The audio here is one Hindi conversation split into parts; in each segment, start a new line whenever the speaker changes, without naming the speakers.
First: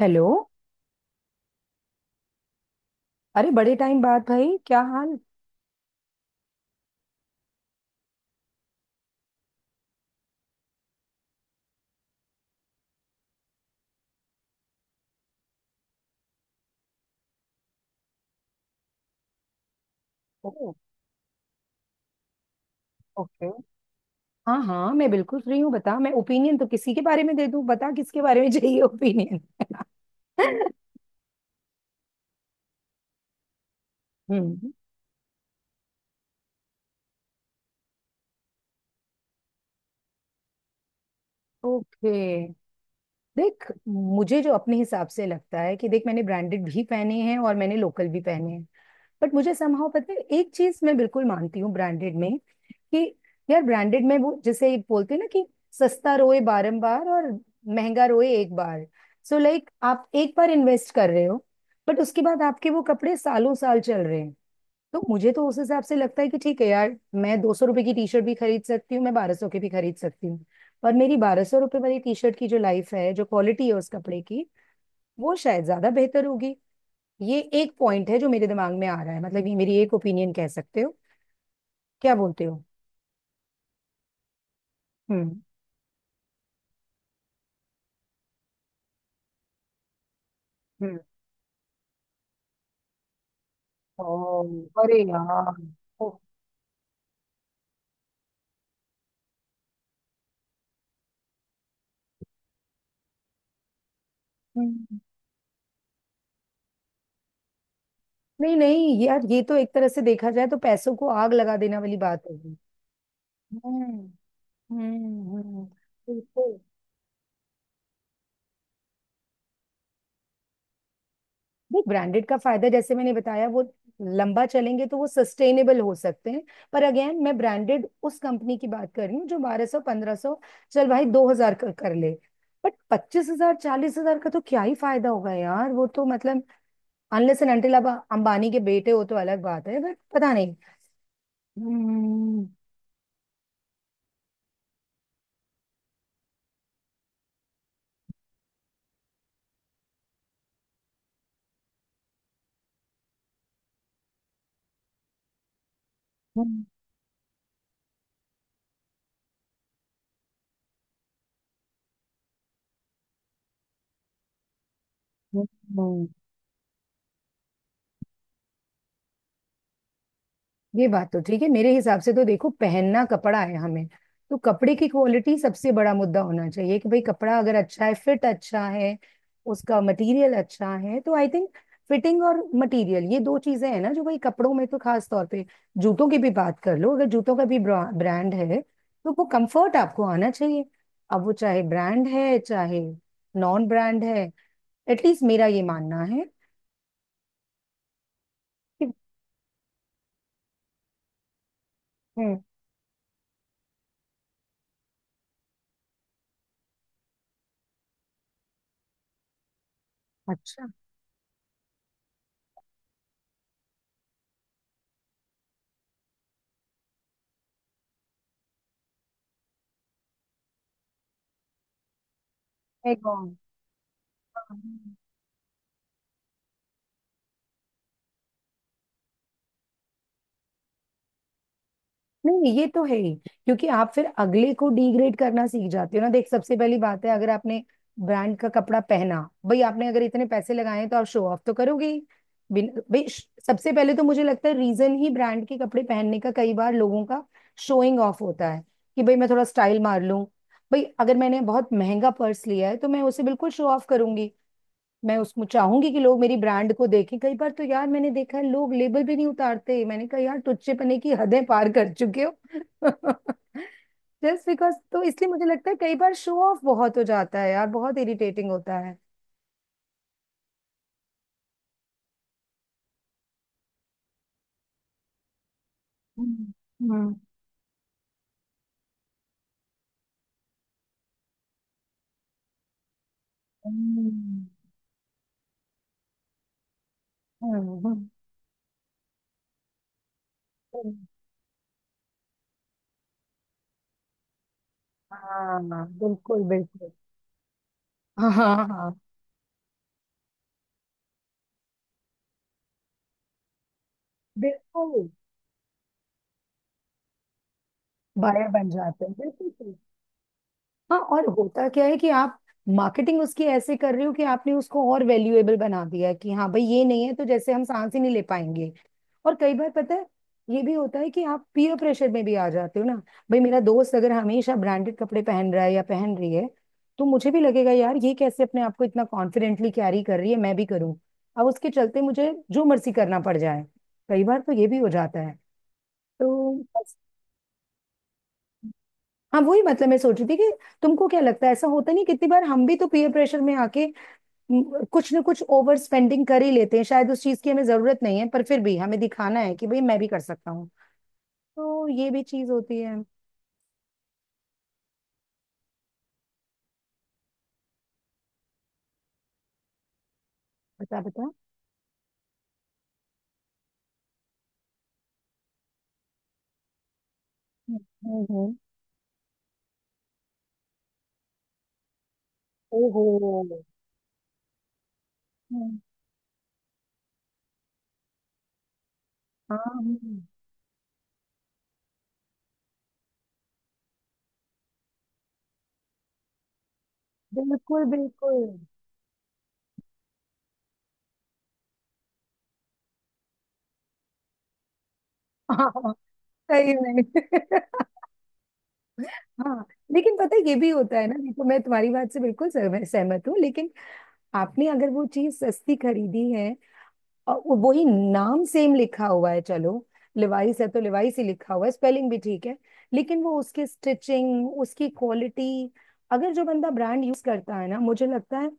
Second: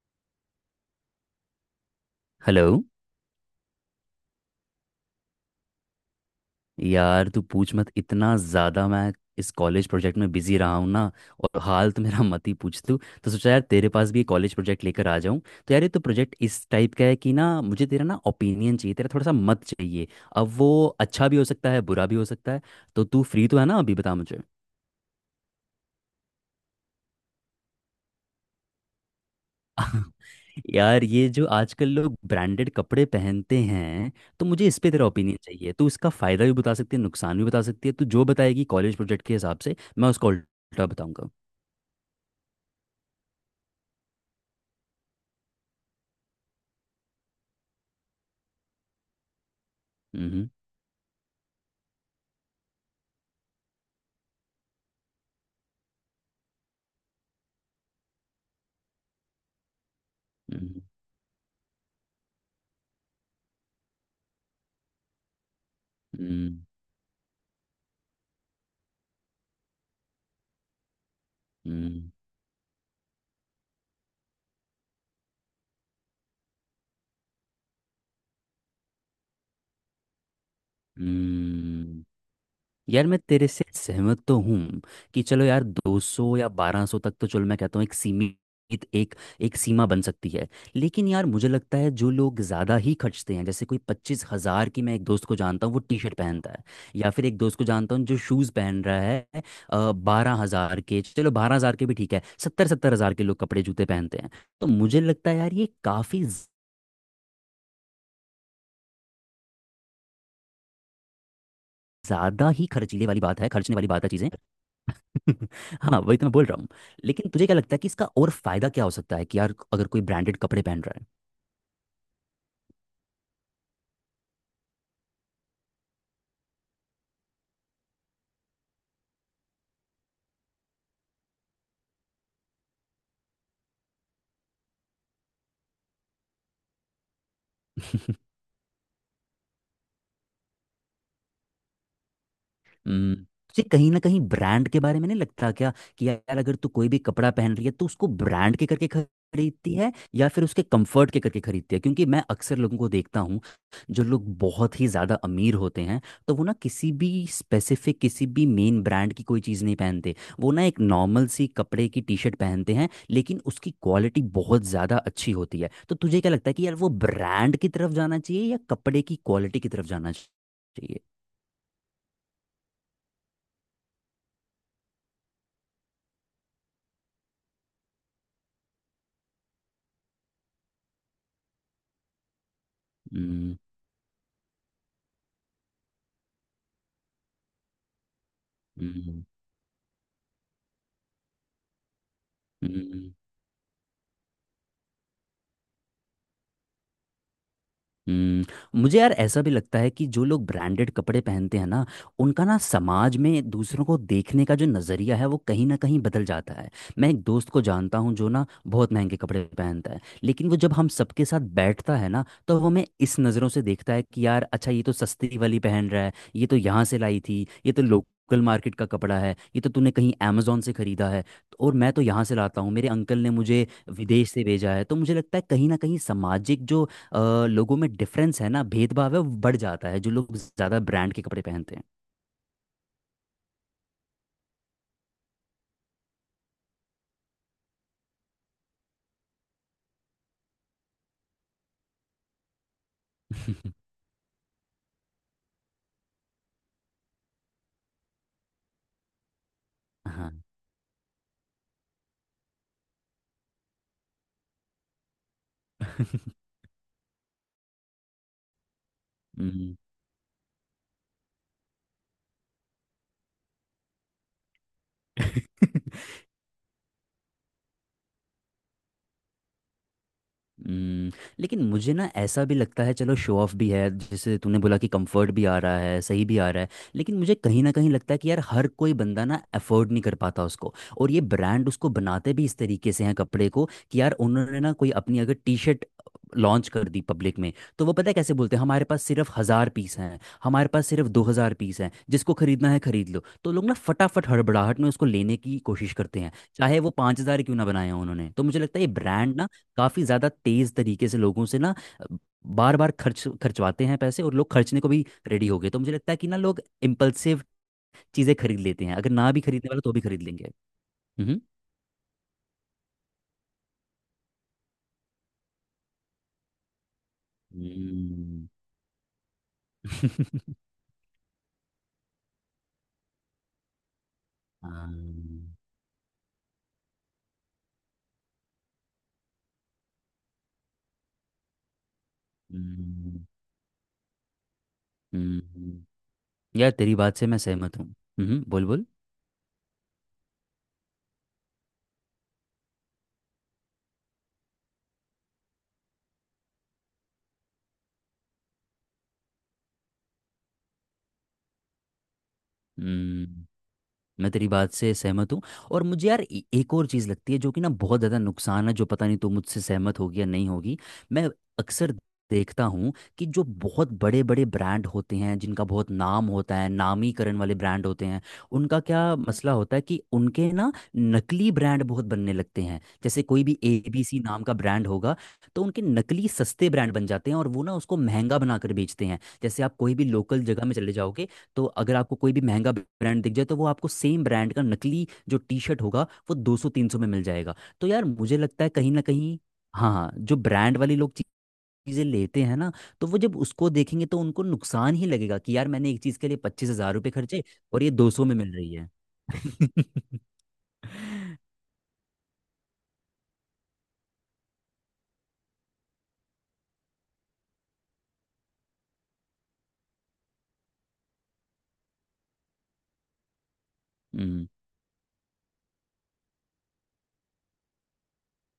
हेलो।
हेलो।
अरे बड़े टाइम बाद भाई, क्या हाल?
यार तू पूछ मत, इतना ज़्यादा मैं इस कॉलेज प्रोजेक्ट में बिजी रहा हूँ ना। और हाल तो मेरा मत ही पूछ। तू तो सोचा यार तेरे पास भी कॉलेज प्रोजेक्ट लेकर आ जाऊँ। तो यार ये तो प्रोजेक्ट इस टाइप का है कि ना मुझे तेरा ना ओपिनियन चाहिए, तेरा थोड़ा सा मत चाहिए। अब वो
ओह।
अच्छा भी हो सकता है, बुरा भी हो सकता है। तो तू फ्री
ओके।
तो है ना? अभी बता मुझे।
हाँ हाँ, मैं बिल्कुल फ्री हूँ, बता। मैं ओपिनियन तो किसी के बारे में दे दूँ, बता किसके बारे में चाहिए ओपिनियन।
यार ये जो आजकल लोग ब्रांडेड कपड़े पहनते हैं तो मुझे
हम्म।
इस पे तेरा ओपिनियन चाहिए। तू इसका फ़ायदा भी बता सकती है, नुकसान भी बता सकती है। तू जो बताएगी कॉलेज प्रोजेक्ट के हिसाब से मैं उसका उल्टा बताऊंगा।
ओके। देख, मुझे जो अपने हिसाब से लगता है कि देख, मैंने ब्रांडेड भी पहने हैं और मैंने लोकल भी पहने हैं। बट मुझे समहाउ पता है,
हम्म।
एक चीज मैं बिल्कुल मानती हूँ ब्रांडेड में कि यार ब्रांडेड में वो जैसे एक बोलते हैं ना कि सस्ता रोए बारंबार और महंगा रोए एक बार। सो लाइक आप एक बार
हम्म।
इन्वेस्ट कर रहे हो बट उसके बाद आपके वो कपड़े सालों साल चल रहे हैं। तो मुझे तो उस हिसाब से लगता है कि
हम्म।
ठीक है यार, मैं 200 रुपए की टी शर्ट भी खरीद सकती हूँ, मैं 1200 की भी खरीद सकती हूँ। पर मेरी 1200 रुपए वाली
हम्म।
टी शर्ट की जो लाइफ है, जो क्वालिटी है उस कपड़े की, वो शायद ज्यादा बेहतर होगी। ये एक पॉइंट है जो मेरे दिमाग में आ रहा है, मतलब ये मेरी एक ओपिनियन कह सकते हो।
हम्म।
क्या बोलते हो?
यार मैं तेरे से सहमत तो हूँ कि
हम्म।
चलो यार 200 या 1200 तक तो चलो, मैं कहता हूँ एक सीमित एक एक सीमा बन सकती है।
हम्म।
लेकिन यार मुझे लगता है जो लोग ज़्यादा ही खर्चते हैं, जैसे कोई पच्चीस
ओ,
हज़ार की, मैं
अरे
एक दोस्त को
यार।
जानता हूँ, वो टी
ओ।
शर्ट पहनता है। या फिर एक दोस्त को जानता हूँ जो शूज़ पहन रहा है 12 हज़ार के। चलो 12 हज़ार के भी ठीक है, 70-70 हज़ार के लोग कपड़े जूते पहनते हैं। तो
हम्म।
मुझे लगता है यार ये काफ़ी
नहीं नहीं यार, ये तो एक तरह से देखा जाए तो पैसों को आग लगा देने वाली बात
ज़्यादा
होगी।
ही खर्चीले वाली बात है, खर्चने वाली
हम्म।
बात है चीज़ें।
हम्म।
हाँ वही तो मैं बोल
बिल्कुल।
रहा हूँ। लेकिन तुझे क्या लगता है कि इसका और फायदा क्या हो सकता है, कि यार अगर कोई ब्रांडेड कपड़े पहन रहा
देख, ब्रांडेड का फायदा जैसे मैंने बताया, वो लंबा चलेंगे तो वो सस्टेनेबल हो सकते हैं। पर अगेन मैं ब्रांडेड उस कंपनी की बात कर रही हूँ जो 1200, 1500, चल भाई 2000 कर ले। बट 25000, 40000 का तो क्या ही फायदा होगा यार, वो तो मतलब अनलेस एंड अनटिल आप
है?
अंबानी के बेटे हो तो अलग बात है, बट पता नहीं। हम्म।
हम्म। तुझे कहीं ना कहीं ब्रांड के बारे में नहीं लगता क्या कि यार अगर तू कोई भी कपड़ा पहन रही है तो उसको ब्रांड के करके खरीदती है या फिर उसके कंफर्ट के करके खरीदती है? क्योंकि मैं अक्सर लोगों को देखता हूँ, जो लोग बहुत ही ज़्यादा अमीर होते हैं तो वो ना
हम्म।
किसी भी स्पेसिफिक, किसी भी मेन ब्रांड की कोई चीज़ नहीं पहनते। वो ना एक नॉर्मल सी कपड़े की टी शर्ट पहनते हैं लेकिन उसकी क्वालिटी बहुत ज़्यादा अच्छी होती है। तो
हम्म।
तुझे क्या लगता है कि यार वो ब्रांड की तरफ जाना चाहिए या कपड़े की क्वालिटी की तरफ जाना
ये
चाहिए?
बात तो ठीक है। मेरे हिसाब से तो देखो, पहनना कपड़ा है हमें, तो कपड़े की क्वालिटी सबसे बड़ा मुद्दा होना चाहिए। कि भाई कपड़ा अगर अच्छा है, फिट अच्छा है, उसका मटेरियल अच्छा है, तो आई थिंक फिटिंग और मटेरियल ये दो
हम्म।
चीजें हैं ना जो भाई कपड़ों में तो खास तौर पे। जूतों की भी बात कर लो, अगर जूतों का भी ब्रांड है तो वो
हम्म।
कंफर्ट आपको आना चाहिए। अब वो चाहे ब्रांड है चाहे
हम्म। हम्म।
नॉन ब्रांड है, एटलीस्ट मेरा ये मानना है।
हम्म।
कि
मुझे यार ऐसा भी लगता है कि जो लोग ब्रांडेड कपड़े पहनते हैं ना,
हम्म।
उनका ना समाज में दूसरों को देखने का जो नज़रिया है वो कहीं ना कहीं बदल जाता है। मैं एक दोस्त को जानता हूँ जो ना बहुत महंगे कपड़े पहनता है, लेकिन वो
अच्छा
जब हम सबके साथ बैठता है ना तो वो हमें इस नज़रों से देखता है कि यार अच्छा, ये तो सस्ती वाली पहन रहा है, ये तो यहाँ से लाई थी, ये तो लोकल मार्केट का कपड़ा है, ये तो तूने कहीं अमेजोन से खरीदा है, तो और मैं तो यहाँ से लाता हूँ, मेरे अंकल ने मुझे विदेश से भेजा है।
है।
तो मुझे लगता है कहीं ना कहीं सामाजिक जो लोगों में डिफरेंस है ना, भेदभाव है, वो बढ़ जाता है जो लोग ज़्यादा ब्रांड के कपड़े पहनते
नहीं ये तो है ही क्योंकि आप फिर अगले को डिग्रेड करना सीख जाते हो ना। देख, सबसे पहली बात है, अगर आपने ब्रांड का कपड़ा पहना, भाई आपने अगर इतने पैसे लगाए हैं तो आप शो ऑफ तो करोगे ही। बिन भाई सबसे
हैं।
पहले तो मुझे लगता है रीजन ही ब्रांड के कपड़े पहनने का कई बार लोगों का शोइंग ऑफ होता है कि भाई मैं थोड़ा स्टाइल मार लूं।
हाँ।
भाई अगर मैंने बहुत महंगा पर्स लिया है तो मैं उसे बिल्कुल शो ऑफ करूंगी, मैं उसमें चाहूंगी कि लोग मेरी ब्रांड को देखें। कई बार तो यार मैंने देखा है लोग लेबल भी नहीं
हम्म।
उतारते, मैंने कहा यार टुच्चेपने की हदें पार कर चुके हो। जस्ट बिकॉज, तो इसलिए मुझे लगता है कई बार शो ऑफ बहुत हो जाता है यार, बहुत इरिटेटिंग होता है।
हम्म। लेकिन मुझे ना ऐसा भी लगता है, चलो शो ऑफ भी है जैसे तूने बोला कि कंफर्ट भी आ रहा है, सही भी आ
हम्म।
रहा है,
हम्म।
लेकिन मुझे कहीं ना कहीं लगता है कि यार हर कोई बंदा ना अफोर्ड नहीं कर पाता उसको। और ये ब्रांड उसको बनाते भी इस तरीके से हैं कपड़े को, कि यार
हम्म।
उन्होंने ना कोई अपनी अगर टी शर्ट लॉन्च कर दी पब्लिक में, तो वो
हम्म।
पता है कैसे बोलते हैं, हमारे पास सिर्फ हज़ार पीस हैं, हमारे पास
हम्म।
सिर्फ 2 हज़ार पीस हैं, जिसको खरीदना है खरीद लो। तो लोग ना फटाफट हड़बड़ाहट में उसको लेने की
हाँ,
कोशिश करते हैं,
बिल्कुल
चाहे
बिल्कुल।
वो 5 हज़ार क्यों ना बनाए हों
हाँ
उन्होंने। तो
हाँ
मुझे लगता है ये
हाँ,
ब्रांड ना काफ़ी ज़्यादा तेज़ तरीके से लोगों से ना बार बार खर्चवाते हैं पैसे, और लोग खर्चने को भी
बिल्कुल।
रेडी हो गए। तो मुझे लगता है कि ना लोग इम्पल्सिव चीज़ें
बायर
खरीद
बन
लेते हैं,
जाते
अगर
हैं,
ना भी
बिल्कुल
खरीदने
सही।
वाला तो भी खरीद लेंगे।
हाँ, और
हम्म।
होता क्या है कि आप मार्केटिंग उसकी ऐसे कर रहे हो कि आपने उसको और वैल्यूएबल बना दिया है कि हाँ भाई, ये नहीं है तो जैसे हम सांस ही नहीं ले
हम्म।
पाएंगे। और कई बार पता है, ये भी होता है कि आप पीयर प्रेशर में भी आ जाते हो ना। भाई, मेरा दोस्त अगर हमेशा ब्रांडेड कपड़े पहन
हाँ।
रहा है या पहन रही है, तो मुझे भी लगेगा यार, ये कैसे अपने आप को इतना कॉन्फिडेंटली कैरी कर रही है, मैं भी करूँ। अब उसके चलते मुझे जो मर्जी करना
हम्म।
पड़ जाए, कई बार तो ये भी हो जाता है।
हम्म।
तो
यार तेरी
बस।
बात से मैं सहमत हूँ। हम्म, बोल बोल।
हाँ, वही मतलब मैं सोच रही थी कि तुमको क्या लगता है? ऐसा होता नहीं कितनी बार हम भी तो पीयर प्रेशर में आके, कुछ ना कुछ ओवर स्पेंडिंग कर ही लेते हैं? शायद उस चीज की हमें जरूरत नहीं है पर फिर भी हमें दिखाना है कि भाई मैं भी कर सकता हूँ। तो ये भी चीज होती है।
हम्म। मैं तेरी बात से सहमत हूँ। और मुझे यार एक और चीज़ लगती है जो कि ना बहुत ज़्यादा नुकसान है, जो पता नहीं तू मुझसे सहमत होगी या नहीं होगी।
बता
मैं
बता।
अक्सर देखता हूँ कि जो बहुत बड़े बड़े ब्रांड होते हैं, जिनका बहुत नाम होता है, नामीकरण वाले
हम्म।
ब्रांड होते हैं,
हम्म।
उनका क्या मसला होता है कि उनके ना नकली ब्रांड बहुत बनने लगते हैं।
ओहो।
जैसे कोई भी एबीसी नाम का ब्रांड होगा तो
हम्म।
उनके नकली सस्ते ब्रांड बन जाते हैं और वो ना उसको महंगा बनाकर बेचते हैं।
हाँ।
जैसे आप कोई भी
हम्म।
लोकल जगह में चले जाओगे, तो अगर आपको कोई भी महंगा ब्रांड दिख जाए, तो वो आपको सेम ब्रांड का नकली जो टी शर्ट होगा वो 200-300 में मिल जाएगा।
बिल्कुल
तो यार मुझे
बिल्कुल।
लगता है कहीं ना कहीं, हाँ हाँ, जो ब्रांड वाले लोग चीज़ें लेते हैं ना, तो वो जब उसको देखेंगे तो उनको नुकसान ही लगेगा कि यार मैंने
हाँ,
एक चीज़ के लिए पच्चीस
सही
हजार
में।
रुपये खर्चे और ये 200 में मिल रही है।
हाँ, लेकिन पता है ये भी होता है ना। देखो, मैं तुम्हारी बात से बिल्कुल सहमत सहमत हूँ, लेकिन आपने अगर वो चीज सस्ती खरीदी है और वही नाम सेम लिखा हुआ है, चलो लिवाइस है तो लिवाइस ही लिखा हुआ है, स्पेलिंग भी ठीक है, लेकिन वो उसकी
हम्म।
स्टिचिंग, उसकी क्वालिटी, अगर जो बंदा ब्रांड यूज करता है ना, मुझे लगता है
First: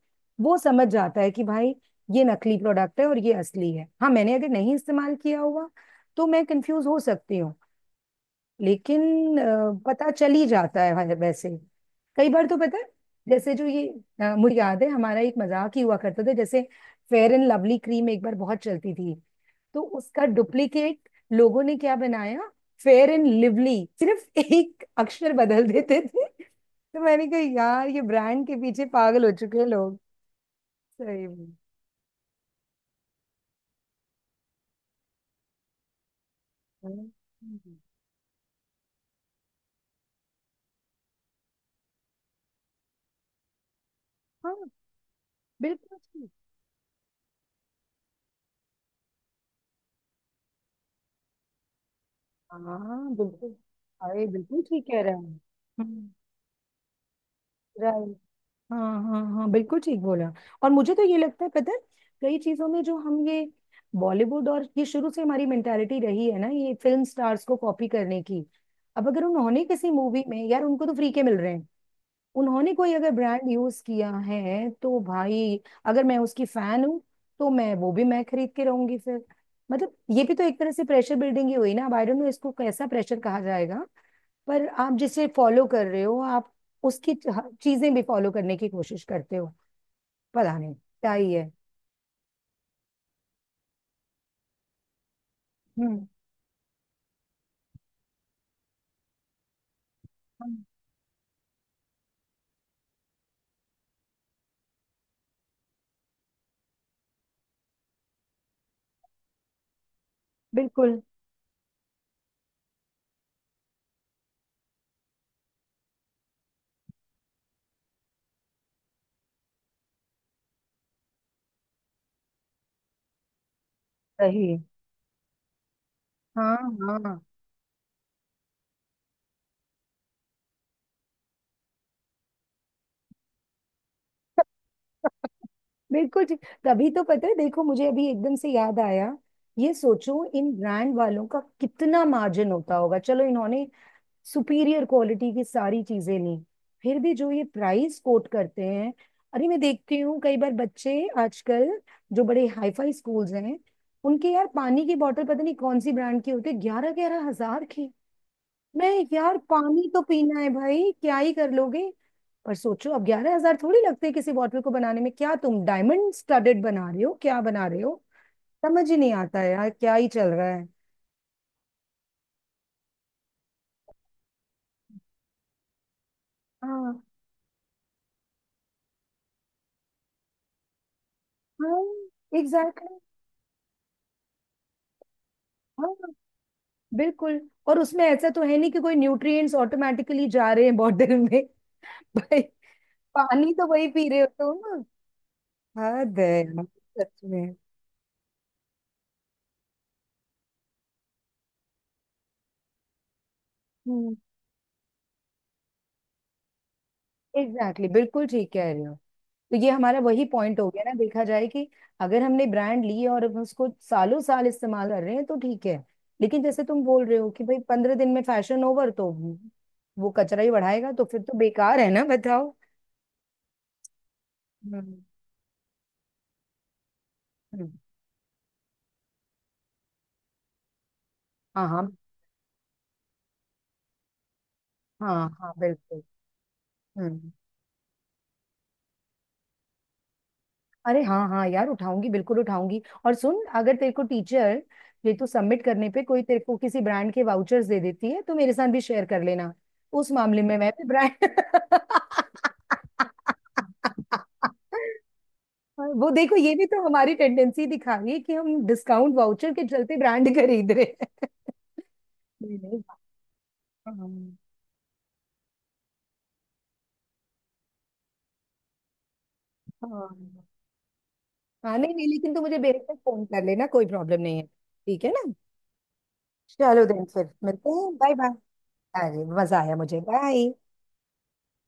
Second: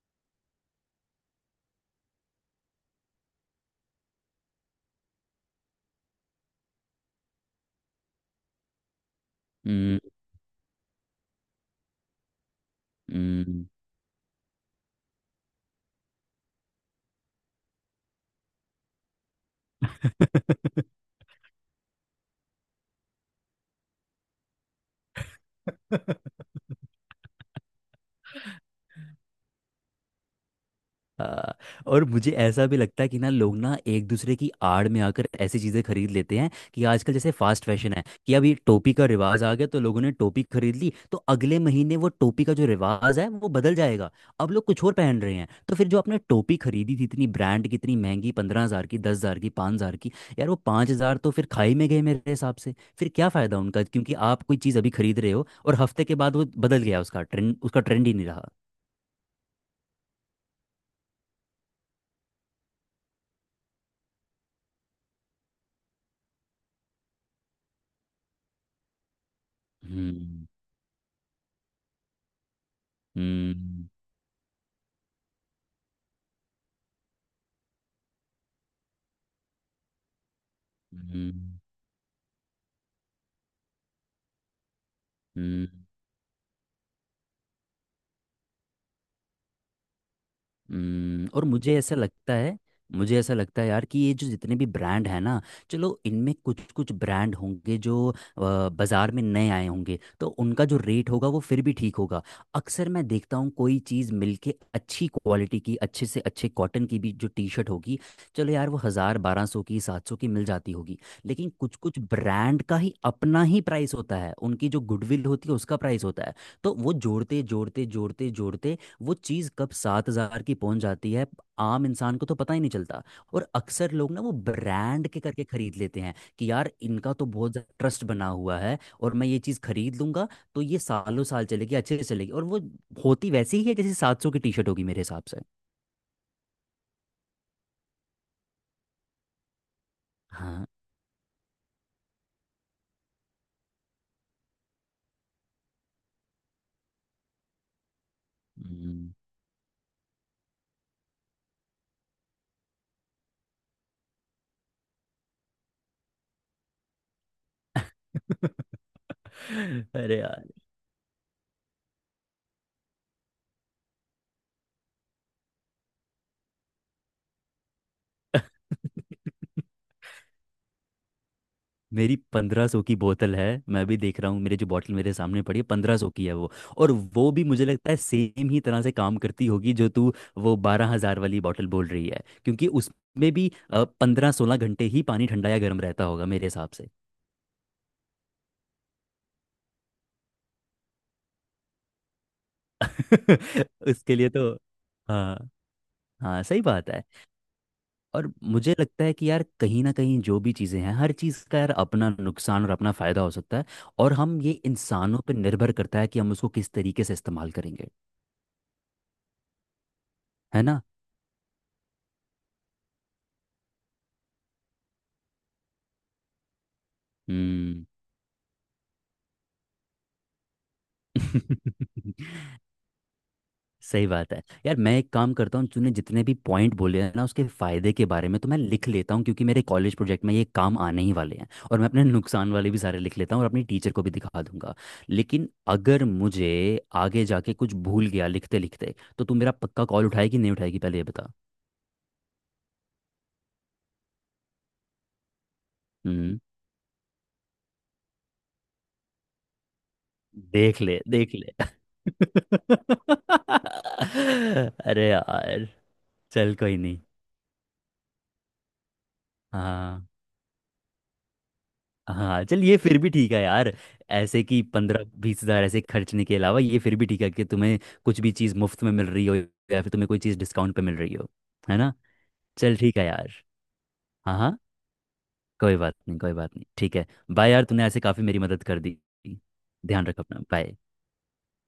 वो समझ जाता है कि भाई ये नकली प्रोडक्ट है और ये असली है। हाँ, मैंने अगर नहीं इस्तेमाल किया हुआ तो मैं कंफ्यूज हो सकती हूँ, लेकिन
हम्म।
पता चल ही जाता है वैसे। कई बार तो पता है, जैसे जो
हम्म।
ये मुझे याद है हमारा एक मजाक ही हुआ करता था, जैसे फेयर एंड लवली क्रीम एक बार बहुत चलती थी, तो उसका डुप्लीकेट लोगों ने क्या बनाया, फेयर एंड लिवली, सिर्फ एक अक्षर बदल देते थे। तो मैंने कहा यार, ये ब्रांड के पीछे पागल हो चुके हैं लोग, सही में।
हाँ। और मुझे ऐसा भी लगता है कि ना लोग ना एक दूसरे की आड़ में आकर ऐसी चीज़ें खरीद लेते हैं, कि
हाँ
आजकल जैसे फास्ट फैशन है, कि अभी टोपी का रिवाज आ गया तो लोगों ने टोपी खरीद ली, तो अगले महीने वो टोपी का जो रिवाज है वो बदल जाएगा। अब
हाँ,
लोग कुछ और पहन रहे हैं, तो फिर जो
बिल्कुल
आपने
ठीक।
टोपी खरीदी थी इतनी ब्रांड की, इतनी महंगी, 15 हज़ार की, 10 हज़ार की, 5 हज़ार की, यार वो 5 हज़ार तो फिर खाई में गए मेरे हिसाब से।
हाँ
फिर क्या
बिल्कुल।
फ़ायदा उनका क्योंकि
अरे
आप कोई
बिल्कुल
चीज़
ठीक
अभी
कह रहे
खरीद रहे
हैं।
हो और हफ्ते के बाद वो बदल गया, उसका ट्रेंड, उसका ट्रेंड
हम्म।
ही नहीं रहा।
हाँ हाँ हाँ, बिल्कुल ठीक बोला। और मुझे तो ये लगता है, पता है, कई चीजों में जो हम ये बॉलीवुड, और ये शुरू से हमारी मेंटालिटी रही है ना, ये फिल्म स्टार्स को कॉपी करने की। अब अगर उन्होंने किसी मूवी में,
हम्म।
यार उनको तो फ्री के मिल रहे हैं, उन्होंने कोई अगर ब्रांड यूज
हम्म।
किया है तो भाई, अगर मैं उसकी फैन हूँ तो मैं वो भी मैं खरीद के रहूंगी फिर। मतलब ये भी तो एक तरह से प्रेशर बिल्डिंग ही
हम्म।
हुई ना। अब आई डोंट नो इसको कैसा प्रेशर कहा जाएगा, पर आप जिसे फॉलो
हम्म।
कर रहे हो, आप उसकी चीजें भी फॉलो करने की कोशिश करते हो। पता नहीं क्या
हम्म।
ही
और
है।
मुझे ऐसा लगता है, मुझे ऐसा लगता है यार कि ये जो जितने भी ब्रांड हैं ना, चलो
हम्म।
इनमें कुछ कुछ ब्रांड होंगे जो बाजार में नए आए होंगे तो
हम्म।
उनका जो रेट होगा वो फिर भी ठीक होगा। अक्सर मैं देखता हूँ कोई चीज़ मिलके अच्छी क्वालिटी की, अच्छे से अच्छे कॉटन की भी जो टी शर्ट होगी, चलो यार वो हज़ार 1200 की, 700 की मिल जाती होगी।
बिल्कुल
लेकिन कुछ कुछ ब्रांड का ही अपना ही प्राइस होता है, उनकी जो गुडविल होती है उसका प्राइस होता है। तो वो जोड़ते जोड़ते जोड़ते जोड़ते वो चीज़ कब 7 हज़ार की पहुंच जाती है आम इंसान को तो पता ही नहीं चलता। और अक्सर लोग ना वो
सही।
ब्रांड के करके खरीद लेते हैं कि
हाँ
यार इनका
हाँ,
तो बहुत ज़्यादा ट्रस्ट बना हुआ है और मैं ये चीज़ खरीद लूंगा, तो ये सालों साल चलेगी, अच्छे से चलेगी। और वो होती वैसी ही है जैसे 700 की टी शर्ट होगी मेरे हिसाब से।
बिल्कुल ठीक। तभी तो पता है। देखो मुझे अभी एकदम से याद आया, ये सोचो इन
हाँ।
ब्रांड वालों का कितना मार्जिन होता होगा, चलो इन्होंने सुपीरियर क्वालिटी की सारी चीजें ली, फिर भी जो ये प्राइस कोट करते हैं।
हम्म।
अरे मैं देखती हूँ कई बार बच्चे आजकल जो बड़े हाईफाई स्कूल्स हैं, उनके यार पानी की बोतल पता नहीं कौन सी ब्रांड की होती है, 11000, 11000 की। मैं, यार पानी तो
अरे
पीना
यार।
है भाई, क्या ही कर लोगे। पर सोचो, अब 11000 थोड़ी लगते हैं किसी बॉटल को बनाने में, क्या तुम डायमंड स्टडेड बना रहे हो, क्या बना रहे हो? समझ ही नहीं आता है यार क्या ही चल रहा है।
मेरी 1500 की बोतल है। मैं भी देख रहा हूँ, मेरे जो बॉटल मेरे सामने पड़ी है 1500 की है वो। और
हाँ।
वो भी मुझे लगता है सेम ही तरह से काम करती होगी जो तू वो 12 हज़ार वाली बॉटल
हाँ
बोल रही है, क्योंकि
एग्जैक्टली।
उसमें भी 15-16 घंटे ही पानी ठंडा या गर्म रहता
हाँ।
होगा मेरे हिसाब से।
बिल्कुल। और उसमें ऐसा तो है नहीं कि कोई न्यूट्रिएंट्स ऑटोमेटिकली जा रहे हैं बॉटल में। भाई, पानी तो वही पी
उसके
रहे हो
लिए तो
तुम।
हाँ।
हद है
हाँ सही
यार,
बात है।
सच में।
और मुझे लगता है कि यार कहीं ना कहीं जो भी चीज़ें हैं, हर चीज़ का यार अपना नुकसान और अपना फ़ायदा हो सकता है। और
हम्म।
हम ये, इंसानों पर निर्भर करता है कि हम उसको किस तरीके से इस्तेमाल
एग्जैक्टली,
करेंगे।
बिल्कुल ठीक कह रहे हो। तो ये हमारा वही पॉइंट
है
हो
ना?
गया ना, देखा जाए कि अगर हमने ब्रांड ली और अब उसको सालों साल इस्तेमाल कर रहे हैं तो ठीक है, लेकिन जैसे तुम बोल रहे हो कि भाई
हम्म।
15 दिन में फैशन ओवर, तो वो कचरा ही बढ़ाएगा, तो फिर तो बेकार है ना, बताओ?
सही बात है यार। मैं
हम्म।
एक काम करता हूँ, तूने जितने भी पॉइंट बोले हैं ना उसके
हम्म।
फायदे के बारे में, तो मैं लिख लेता हूँ, क्योंकि मेरे कॉलेज प्रोजेक्ट में ये काम आने ही वाले हैं।
हाँ
और मैं
हाँ।
अपने नुकसान वाले भी सारे लिख लेता हूँ और अपनी टीचर को भी दिखा दूंगा।
हाँ
लेकिन
हाँ बिल्कुल।
अगर मुझे आगे
हम्म।
जाके कुछ भूल गया लिखते लिखते, तो तू मेरा पक्का कॉल उठाएगी नहीं उठाएगी, पहले
अरे
ये
हाँ
बता।
हाँ यार, उठाऊंगी बिल्कुल उठाऊंगी। और सुन, अगर तेरे को टीचर, ये तो सबमिट करने पे कोई
हम्म।
तेरे को किसी ब्रांड के वाउचर्स दे देती है तो मेरे साथ भी शेयर कर लेना, उस मामले में मैं
देख
भी
ले
ब्रांड।
देख ले। अरे यार।
वो देखो, ये
चल
भी
कोई
तो
नहीं।
हमारी टेंडेंसी दिखा रही है कि हम डिस्काउंट वाउचर के चलते
हाँ
ब्रांड खरीद रहे हैं।
हाँ।
नहीं
चल ये
नहीं।
फिर भी ठीक है यार,
हाँ।
ऐसे कि 15-20 हज़ार ऐसे खर्चने के अलावा ये फिर भी ठीक है कि तुम्हें कुछ भी चीज़ मुफ्त में मिल रही हो या फिर तुम्हें कोई चीज़
हाँ
डिस्काउंट पे मिल रही हो।
हाँ,
है
नहीं
ना?
नहीं, लेकिन तू मुझे
चल ठीक
बेशक
है
फोन
यार।
कर लेना, कोई प्रॉब्लम नहीं
हाँ
है।
हाँ।
ठीक है ना?
कोई बात नहीं, कोई बात नहीं,
चलो
ठीक
देन
है।
फिर
बाय यार,
मिलते
तूने
हैं,
ऐसे
बाय
काफ़ी
बाय।
मेरी मदद कर दी।
हाँ जी, मजा आया मुझे।
ध्यान रख अपना,
बाय।
बाय।